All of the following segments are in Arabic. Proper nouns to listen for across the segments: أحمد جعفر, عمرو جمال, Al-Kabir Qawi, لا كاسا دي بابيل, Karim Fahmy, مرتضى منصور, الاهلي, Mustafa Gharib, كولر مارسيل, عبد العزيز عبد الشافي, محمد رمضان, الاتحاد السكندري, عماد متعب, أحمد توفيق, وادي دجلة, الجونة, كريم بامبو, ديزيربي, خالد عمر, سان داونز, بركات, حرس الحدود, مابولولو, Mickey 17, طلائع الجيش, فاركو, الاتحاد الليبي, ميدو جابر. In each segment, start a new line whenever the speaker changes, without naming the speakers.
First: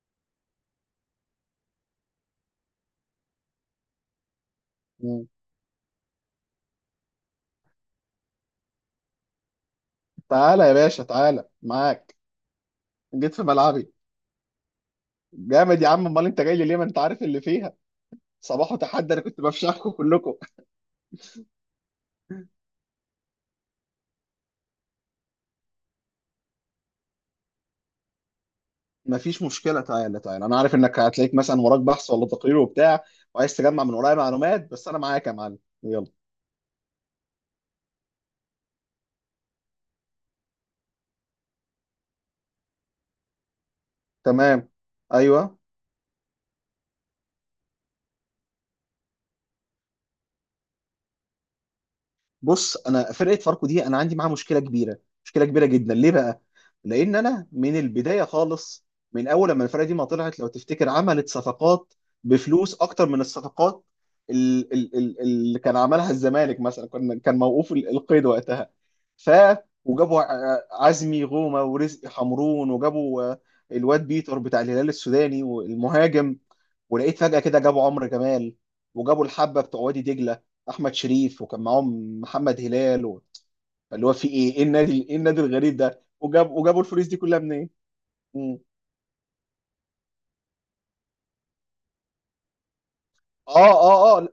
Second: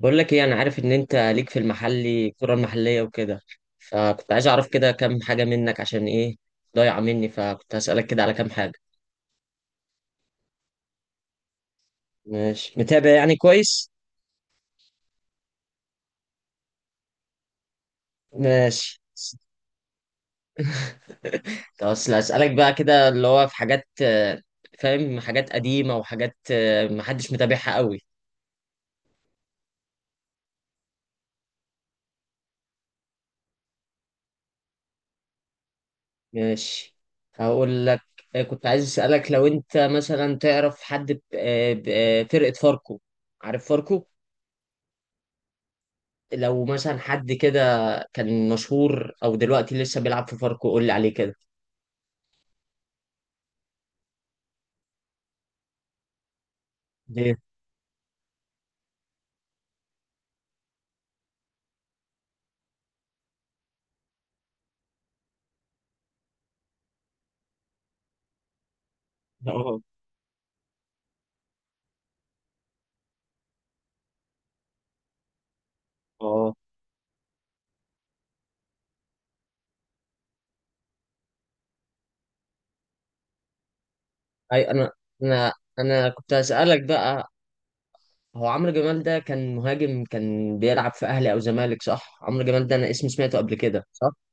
بقول لك ايه، انا عارف ان انت ليك في المحلي الكرة المحلية وكده. فكنت عايز اعرف كده كام
مم.
حاجة منك عشان ايه ضايعة مني، فكنت هسألك كده على كام حاجة.
تعالى يا باشا، تعالى معاك.
ماشي، متابع
جيت
يعني
في
كويس.
ملعبي؟ جامد يا عم، امال انت جاي لي ليه؟ ما انت عارف اللي فيها. صباح
ماشي.
وتحدي، انا كنت بفشخكم كلكم.
طب اصل هسألك بقى كده اللي هو في حاجات، فاهم، حاجات قديمة وحاجات محدش متابعها قوي.
مفيش مشكله، تعالى تعالى، انا عارف انك هتلاقيك مثلا وراك بحث ولا تقرير وبتاع، وعايز تجمع من ورايا معلومات، بس انا معاك يا معلم، يلا.
ماشي. هقول لك. كنت عايز أسألك لو انت مثلا تعرف حد فرقة فاركو. عارف فاركو؟
تمام. ايوه.
لو مثلا حد كده كان مشهور او دلوقتي لسه بيلعب في فاركو، قول لي عليه كده.
بص، انا فرقه فاركو دي انا عندي معاها مشكله كبيره، مشكله كبيره جدا. ليه بقى؟ لان
ليه؟
انا من البدايه خالص، من اول لما الفرقه دي ما طلعت لو تفتكر، عملت صفقات بفلوس اكتر من الصفقات اللي كان عملها الزمالك مثلا. كان موقوف القيد وقتها، ف
اه،
وجابوا عزمي غومه ورزق حمرون، وجابوا الواد بيتر بتاع الهلال السوداني والمهاجم.
اه.
ولقيت فجأة كده جابوا عمرو جمال، وجابوا الحبة بتوع وادي دجلة أحمد شريف، وكان معاهم محمد هلال اللي هو في إيه؟ إيه
اي،
النادي، إيه النادي
انا
الغريب ده؟
انا كنت
وجابوا
هسألك
الفلوس دي
بقى.
كلها منين؟
هو
مم.
عمرو جمال ده كان مهاجم، كان بيلعب في اهلي او زمالك صح؟ عمرو جمال ده انا اسم سمعته قبل
آه
كده صح؟
آه آه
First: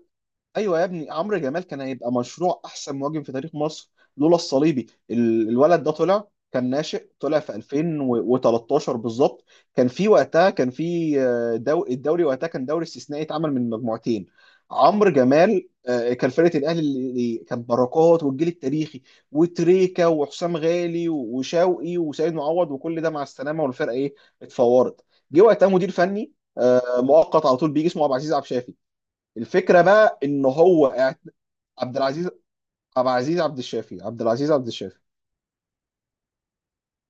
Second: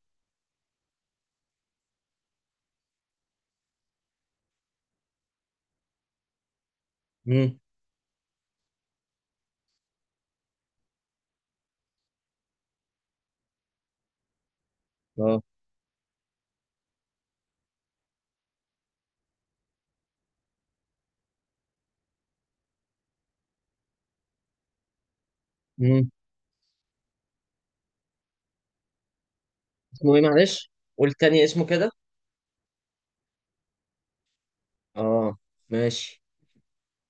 ايوه يا ابني، عمرو جمال كان هيبقى مشروع احسن مهاجم في تاريخ مصر لولا الصليبي. الولد ده طلع كان ناشئ، طلع في
امم.
2013 بالظبط. كان في وقتها كان في الدوري وقتها كان دوري استثنائي اتعمل من مجموعتين. عمرو
اه.
جمال، كان فرقه الاهلي اللي كان بركات والجيل التاريخي وتريكا وحسام غالي وشوقي وسيد معوض، وكل ده مع السلامه، والفرقه ايه، اتفورت. جه وقتها مدير
امم.
فني مؤقت على طول، بيجي اسمه عبد العزيز عبد الشافي. الفكره
اسمه
بقى
ايه
ان
معلش؟
هو
قول تاني اسمه كده.
عبد العزيز، عبد العزيز عبد الشافي، عبد العزيز عبد الشافي
اه. ماشي.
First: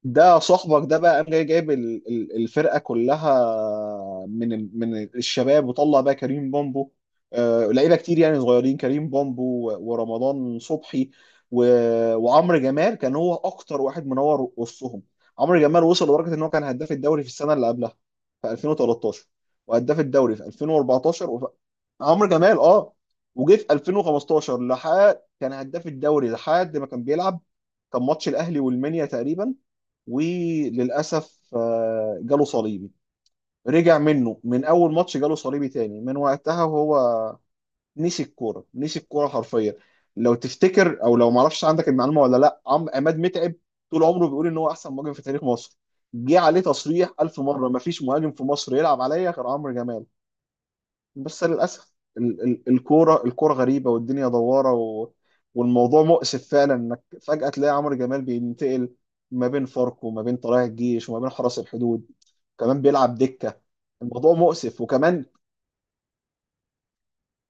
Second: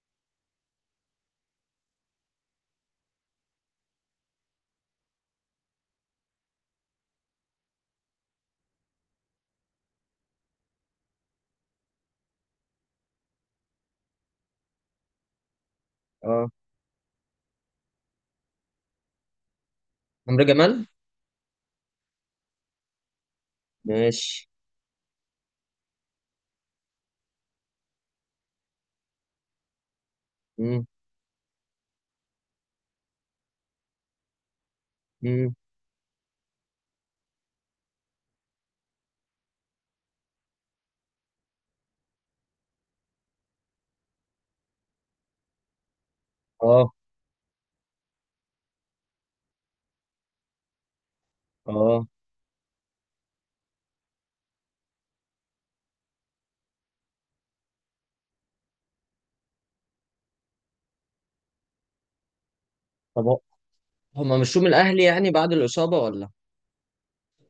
ده صاحبك ده بقى، قام جاي جايب الفرقه كلها من من الشباب. وطلع بقى كريم بامبو، لعيبه كتير يعني صغيرين، كريم بامبو ورمضان صبحي وعمرو جمال. كان هو اكتر واحد منور وسطهم. عمرو جمال وصل لدرجه ان
اه.
هو كان هداف الدوري في السنه اللي قبلها، في 2013، وهداف الدوري
عمرو
في
جمال.
2014 عمرو جمال، اه. وجه في
ماشي.
2015 لحد كان هداف الدوري، لحد ما كان بيلعب. كان ماتش الاهلي والمنيا تقريبا،
امم.
وللاسف جاله صليبي، رجع منه من اول ماتش جاله
امم.
صليبي تاني. من وقتها وهو نسي الكوره، نسي الكوره حرفيا. لو تفتكر او لو ما اعرفش عندك المعلومه ولا لا، عم عماد متعب طول عمره بيقول ان هو احسن مهاجم في تاريخ مصر. جه عليه
اه.
تصريح الف مره: ما فيش مهاجم في مصر يلعب عليا غير عمرو جمال. بس للأسف
اه.
الكورة، الكورة غريبة والدنيا دوارة والموضوع مؤسف فعلا، انك فجأة تلاقي عمرو جمال بينتقل ما بين فاركو وما بين طلائع الجيش وما بين حرس الحدود، كمان بيلعب
طب
دكة. الموضوع
هما مشوه من
مؤسف.
الاهلي
وكمان،
يعني بعد الاصابة ولا؟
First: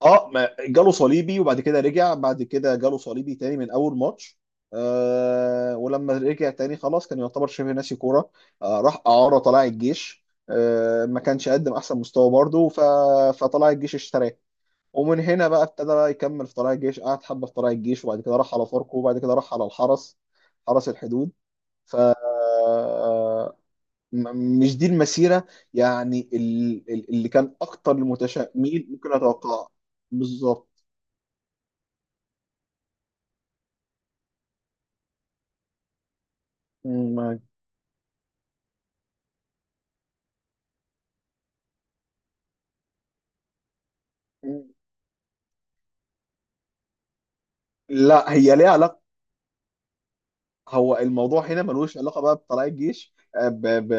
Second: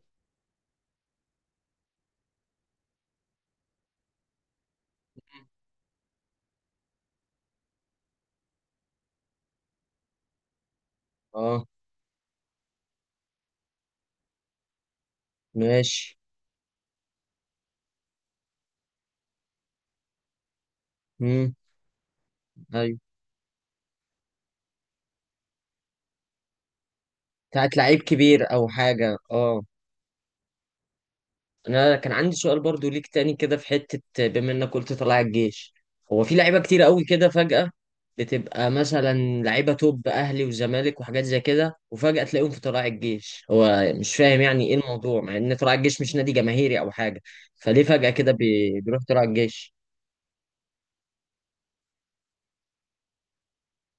اه، ما جاله صليبي، وبعد كده رجع، بعد كده جاله صليبي تاني من اول ماتش. آه، ولما رجع تاني خلاص كان يعتبر شبه ناسي كورة. آه، راح إعارة طلائع الجيش، آه، ما كانش
اه.
قدم احسن مستوى برضه، فطلائع الجيش اشتراه. ومن هنا بقى ابتدى بقى
ماشي.
يكمل في طلائع الجيش، قعد حبه في طلائع الجيش، وبعد كده راح على فاركو، وبعد كده راح على الحرس، حرس الحدود.
امم.
ف
ايوه.
مش دي المسيره يعني اللي كان
بتاعت
اكتر
لعيب كبير او
المتشائمين ممكن
حاجه، اه.
اتوقعها. بالظبط.
انا كان عندي سؤال برضو ليك تاني كده في حته. بما انك قلت طلع الجيش، هو في لعيبه كتير قوي كده
م-
فجاه بتبقى مثلا لعيبه توب اهلي وزمالك وحاجات زي كده، وفجاه تلاقيهم في طلائع الجيش. هو مش فاهم يعني ايه الموضوع، مع ان طلائع الجيش مش نادي جماهيري او حاجه. فليه فجاه كده
لا، هي ليها
بيروح
علاقه.
طلائع الجيش؟
هو الموضوع هنا ملوش علاقه بقى بطلائع الجيش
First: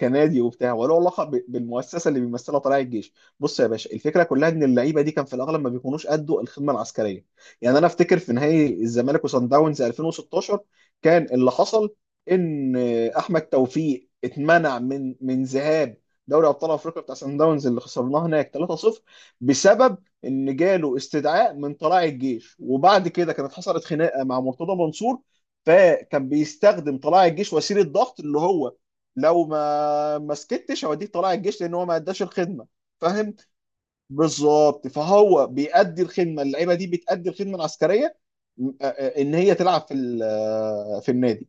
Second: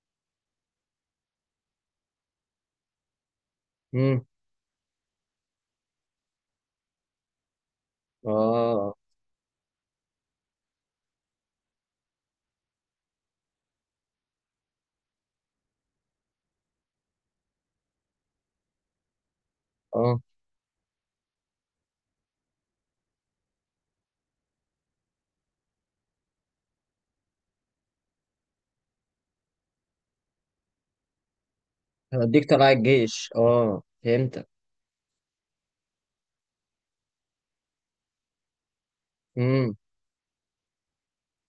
كنادي وبتاع، وله علاقه بالمؤسسه اللي بيمثلها طلائع الجيش. بص يا باشا، الفكره
امم.
كلها ان اللعيبه دي كان في الاغلب ما بيكونوش قدوا الخدمه العسكريه. يعني انا افتكر في نهائي
اه.
الزمالك وصن داونز 2016 كان اللي حصل، ان احمد توفيق اتمنع من ذهاب دوري ابطال افريقيا بتاع سان داونز، اللي خسرناه هناك 3-0، بسبب
اه
ان جاله استدعاء من طلائع الجيش. وبعد كده كانت حصلت خناقه مع مرتضى منصور، فكان بيستخدم طلائع الجيش وسيله ضغط، اللي هو لو ما سكتش هوديك طلائع الجيش، لان هو ما اداش
هديك
الخدمه.
طلائع الجيش،
فاهم؟
اه فهمتك.
بالظبط. فهو بيأدي الخدمه، اللعيبه دي بتأدي الخدمه العسكريه ان هي تلعب في في النادي،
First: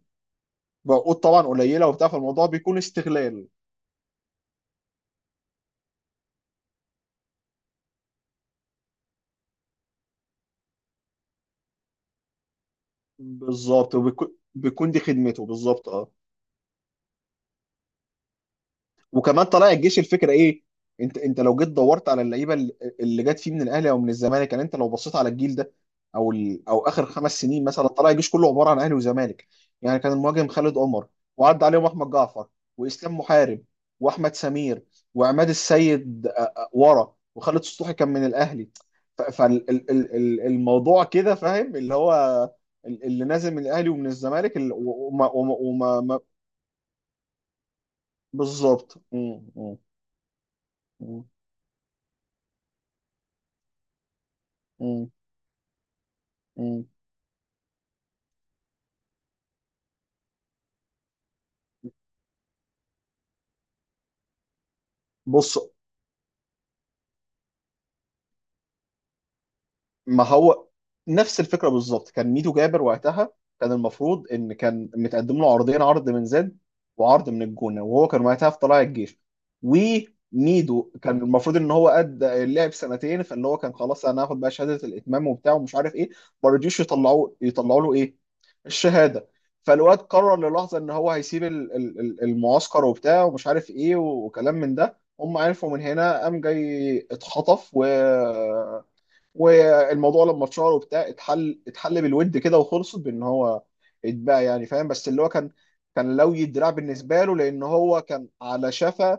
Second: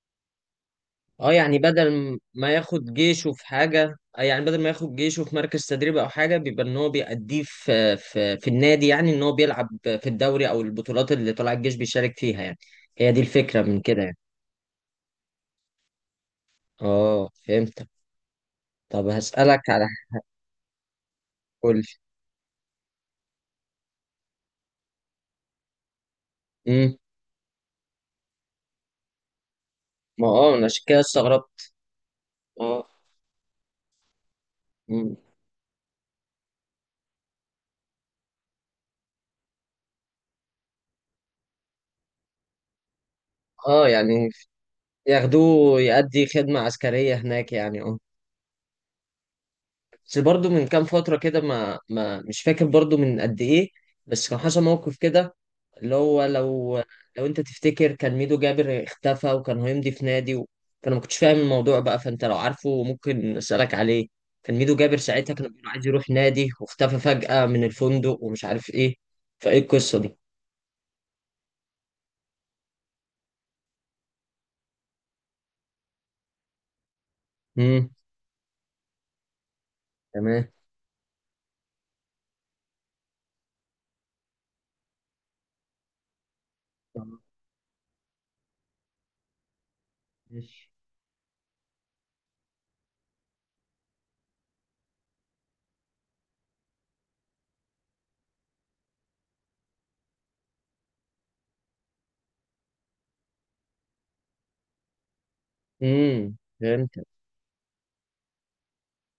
بقول
اه،
طبعا
يعني
قليله وبتاع،
بدل
فالموضوع
ما
بيكون
ياخد جيشه
استغلال.
في حاجة، يعني بدل ما ياخد جيشه في مركز تدريب او حاجة، بيبقى ان هو بيأديه في النادي، يعني ان هو بيلعب في الدوري او البطولات اللي طلع الجيش بيشارك فيها يعني. هي دي الفكرة من
بالظبط،
كده يعني.
وبيكون، دي خدمته بالظبط، اه.
اه فهمتك. طب
وكمان
هسألك
طلائع
على
الجيش، الفكره ايه؟ انت لو جيت
كل.
دورت على اللعيبه اللي جت فيه من الاهلي او من الزمالك، يعني انت لو بصيت على الجيل ده، او
امم.
اخر 5 سنين مثلا، طلائع الجيش كله عباره عن اهلي وزمالك. يعني كان
ما
المهاجم
اه، انا
خالد
عشان كده
عمر، وعدى
استغربت.
عليهم احمد جعفر
اه.
واسلام محارب واحمد سمير
مم.
وعماد السيد، ورا، وخالد سطوحي كان من الاهلي. فالموضوع كده فاهم، اللي هو اللي نازل من
اه،
الاهلي ومن
يعني
الزمالك ال- وما وما
ياخدوه
وما ما-
يأدي خدمة عسكرية هناك يعني، اه.
بالظبط. مم، مم،
بس برضه من كام فترة
مم.
كده، ما ما مش فاكر برضه من قد ايه. بس كان حصل موقف
مم.
كده اللي هو، لو
مم.
انت تفتكر كان ميدو جابر اختفى وكان هيمضي في نادي و... فانا ما كنتش فاهم الموضوع بقى، فانت لو عارفه ممكن اسالك عليه. كان ميدو جابر ساعتها كان
بص،
بيقول عايز يروح نادي، واختفى فجأة من الفندق ومش عارف ايه. فايه القصة دي؟
ما هو نفس الفكره بالظبط. كان ميدو جابر وقتها كان المفروض ان كان متقدم له عرضين، عرض من زد وعرض من الجونه،
امم.
وهو كان وقتها في طلائع الجيش.
تمام.
وميدو كان المفروض ان هو ادى اللعب 2 سنين، فاللي هو كان خلاص، انا هاخد بقى شهاده الاتمام وبتاع ومش عارف ايه. ما رضيوش
تمام.
يطلعوا، يطلعوا له ايه، الشهاده. فالواد قرر
ماشي.
للحظه ان هو هيسيب المعسكر وبتاع ومش عارف ايه وكلام من ده. هم عرفوا من هنا، قام جاي اتخطف. و والموضوع لما اتشهر وبتاع، اتحل، بالود كده، وخلصت بان هو اتباع يعني. فاهم؟ بس اللي هو كان،
امم.
لوي الدراع
فهمت.
بالنسبه له، لان هو كان على شفا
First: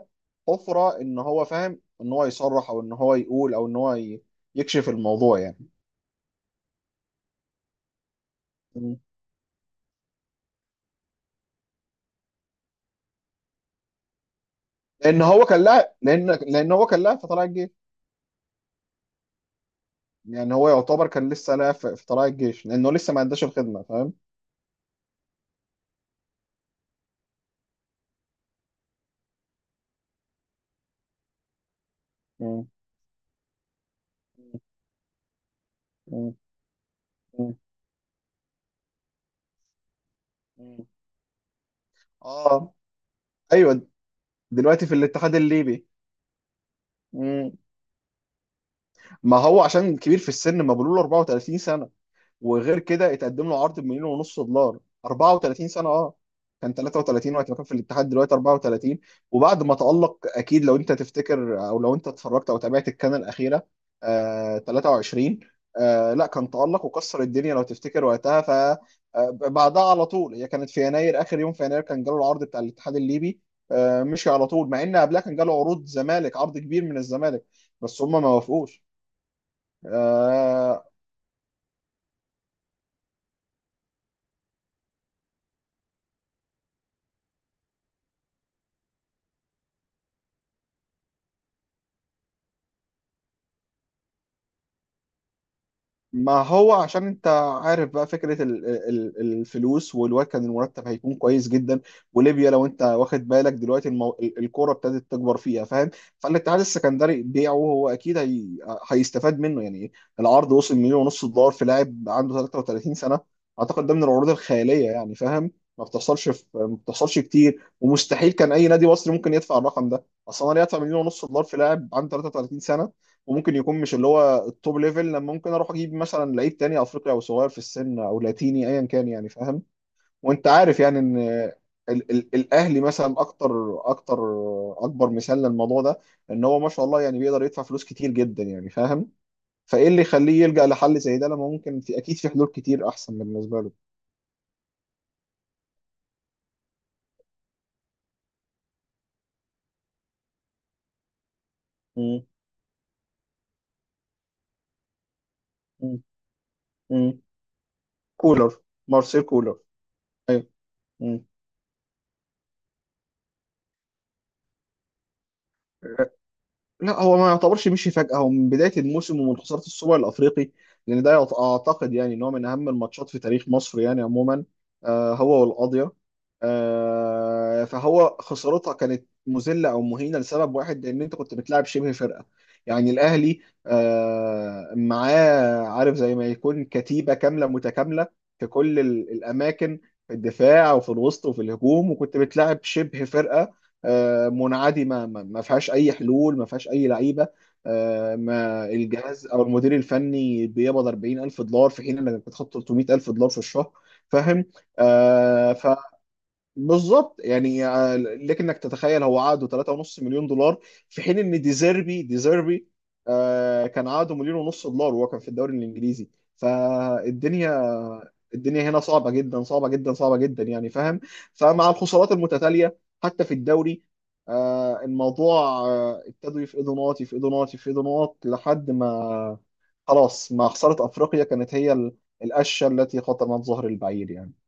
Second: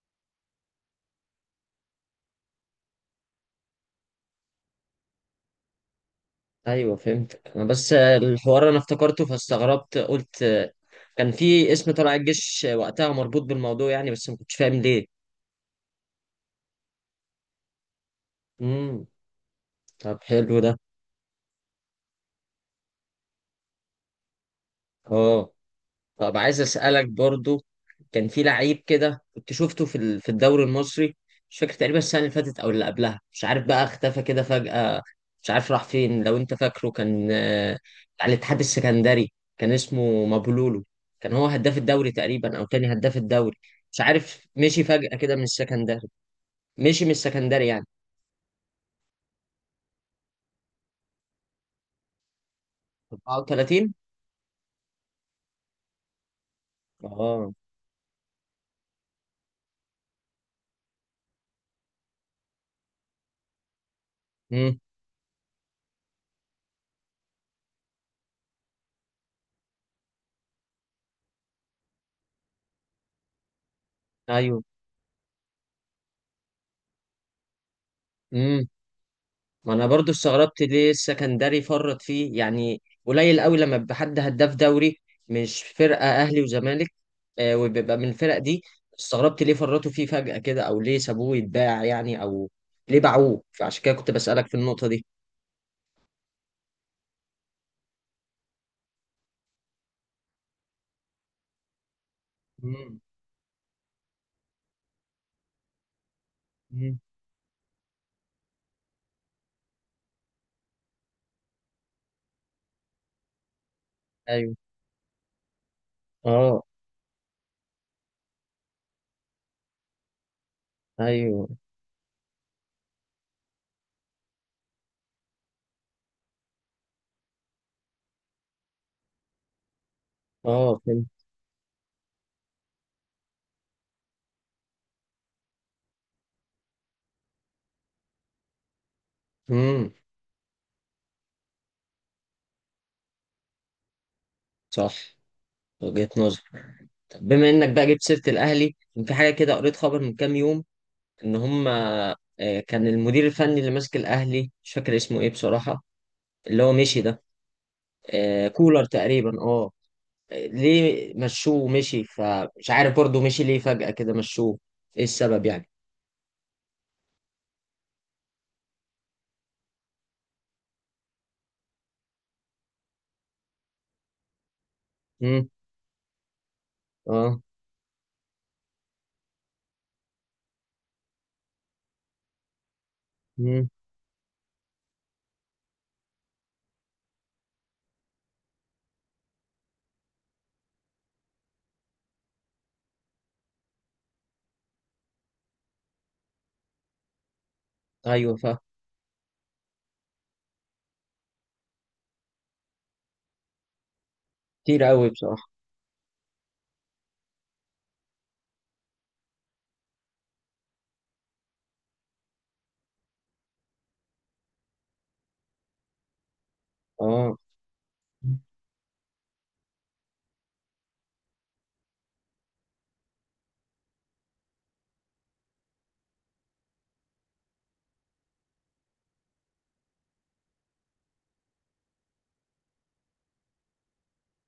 حفره، ان هو فاهم ان هو يصرح، او ان هو يقول، او ان هو يكشف الموضوع يعني.
ايوه فهمت، انا بس الحوار انا
م.
افتكرته فاستغربت، قلت كان في اسم طلع الجيش وقتها مربوط بالموضوع يعني، بس ما كنتش فاهم ليه.
لان هو كان لاعب، لان هو كان لاعب في طلائع الجيش.
امم. طب
يعني
حلو
هو
ده.
يعتبر كان لسه لاعب في طلائع الجيش، لانه لسه ما عندهاش الخدمه. فاهم؟
اه. طب عايز اسالك برضو. كان في لعيب كده كنت شفته في الدوري المصري. مش فاكر تقريبا، السنه اللي فاتت
م.
او اللي قبلها مش عارف بقى، اختفى كده فجاه. مش عارف راح فين،
م.
لو انت فاكره، كان
م.
على الاتحاد السكندري، كان اسمه
م.
مابولولو. كان هو هداف الدوري تقريبا او
اه،
تاني هداف الدوري.
ايوه،
مش عارف، مشي
دلوقتي في
فجاه
الاتحاد
كده من
الليبي.
السكندري. مشي من السكندري يعني.
ما هو عشان كبير في السن، ما بيقولوا له 34 سنة، وغير كده اتقدم له عرض
34.
بمليون ونص دولار. 34 سنة، اه، كان 33 وقت
اه.
ما كان في الاتحاد، دلوقتي 34. وبعد ما تألق، اكيد لو انت تفتكر او لو انت اتفرجت او تابعت الكان الأخيرة، آه،
امم.
23، آه، لا، كان تألق وكسر الدنيا لو تفتكر وقتها. آه، بعدها على طول، هي كانت في يناير، اخر يوم في يناير كان جاله العرض بتاع الاتحاد الليبي. آه، مشي على طول، مع ان قبلها كان جاله عروض زمالك، عرض كبير من الزمالك، بس هم ما
ايوه.
وافقوش.
ما انا برضو استغربت
آه.
ليه السكندري فرط فيه، يعني قليل قوي لما بيبقى حد هداف دوري، مش فرقه اهلي وزمالك. وبيبقى من الفرق دي. استغربت ليه فرطوا فيه فجأة كده، او ليه سابوه يتباع يعني، او ليه باعوه. فعشان كده كنت بسألك في النقطه دي.
ما هو عشان انت عارف بقى فكرة الفلوس، والواد كان المرتب هيكون كويس جدا. وليبيا لو انت
مم.
واخد بالك دلوقتي، الكورة ابتدت تكبر فيها. فاهم؟ فالاتحاد
مم.
السكندري بيعه هو اكيد هيستفاد منه يعني. العرض وصل 1.5 مليون دولار في لاعب عنده 33 سنة، اعتقد ده من العروض
ايوه.
الخيالية يعني. فاهم؟ ما بتحصلش
اه.
ما بتحصلش كتير. ومستحيل كان اي نادي مصري ممكن يدفع الرقم ده اصلا، يدفع 1.5 مليون دولار
ايوه.
في لاعب عنده 33 سنة، وممكن يكون مش اللي هو التوب ليفل، لما ممكن اروح اجيب مثلا لعيب تاني افريقي، او صغير في السن، او لاتيني ايا كان يعني. فاهم؟ وانت
اه
عارف يعني
فهمت.
ان ال ال الاهلي مثلا اكتر اكتر اكبر مثال للموضوع ده، ان هو ما شاء الله يعني بيقدر يدفع فلوس كتير جدا يعني. فاهم؟ فايه
امم.
اللي يخليه يلجأ لحل زي ده، لما ممكن في اكيد في حلول كتير احسن بالنسبه له.
صح. وجهة نظر. طب بما انك بقى جبت سيرة الاهلي، كان في حاجة كده قريت خبر من كام يوم. ان هم
مم.
كان المدير الفني اللي ماسك الاهلي، مش فاكر اسمه ايه بصراحه.
مم.
اللي هو مشي
مم.
ده.
كولر،
كولر
مارسيل
تقريبا،
كولر،
اه.
ايوه.
ليه
مم.
مشوه ومشي، فمش عارف برضه مشي ليه فجاه كده مشوه. ايه السبب يعني؟
لا، هو ما يعتبرش مشي فجأة، هو من بداية الموسم ومن خسارة السوبر الأفريقي. لأن ده أعتقد يعني إن هو من أهم الماتشات في تاريخ مصر يعني عموما، هو
امم.
والقاضية.
اه.
فهو خسارتها كانت مذلة أو مهينة لسبب واحد، لأن أنت كنت بتلعب شبه فرقة، يعني الأهلي
امم.
معاه، عارف، زي ما يكون كتيبة كاملة متكاملة في كل الأماكن، في الدفاع وفي الوسط وفي الهجوم. وكنت بتلعب شبه فرقة منعدمه، ما فيهاش اي حلول، ما فيهاش اي لعيبه،
ايوه.
ما الجهاز او المدير الفني بيقبض $40,000 في حين انك بتاخد $300,000 في الشهر. فاهم؟
كتير قوي بصراحه.
بالظبط يعني. لكنك تتخيل هو عقده 3.5 مليون دولار، في حين ان ديزيربي، كان عقده 1.5 مليون دولار وهو كان في الدوري الانجليزي.
اه.
فالدنيا الدنيا هنا صعبه جدا، صعبه جدا، صعبه جدا يعني. فاهم؟ فمع الخسارات المتتاليه حتى في الدوري، آه، الموضوع آه، ابتدوا يفقدوا نقاط، يفقدوا نقاط، يفقدوا نقاط، لحد ما خلاص مع خساره افريقيا كانت هي القشه التي خطمت ظهر البعير يعني.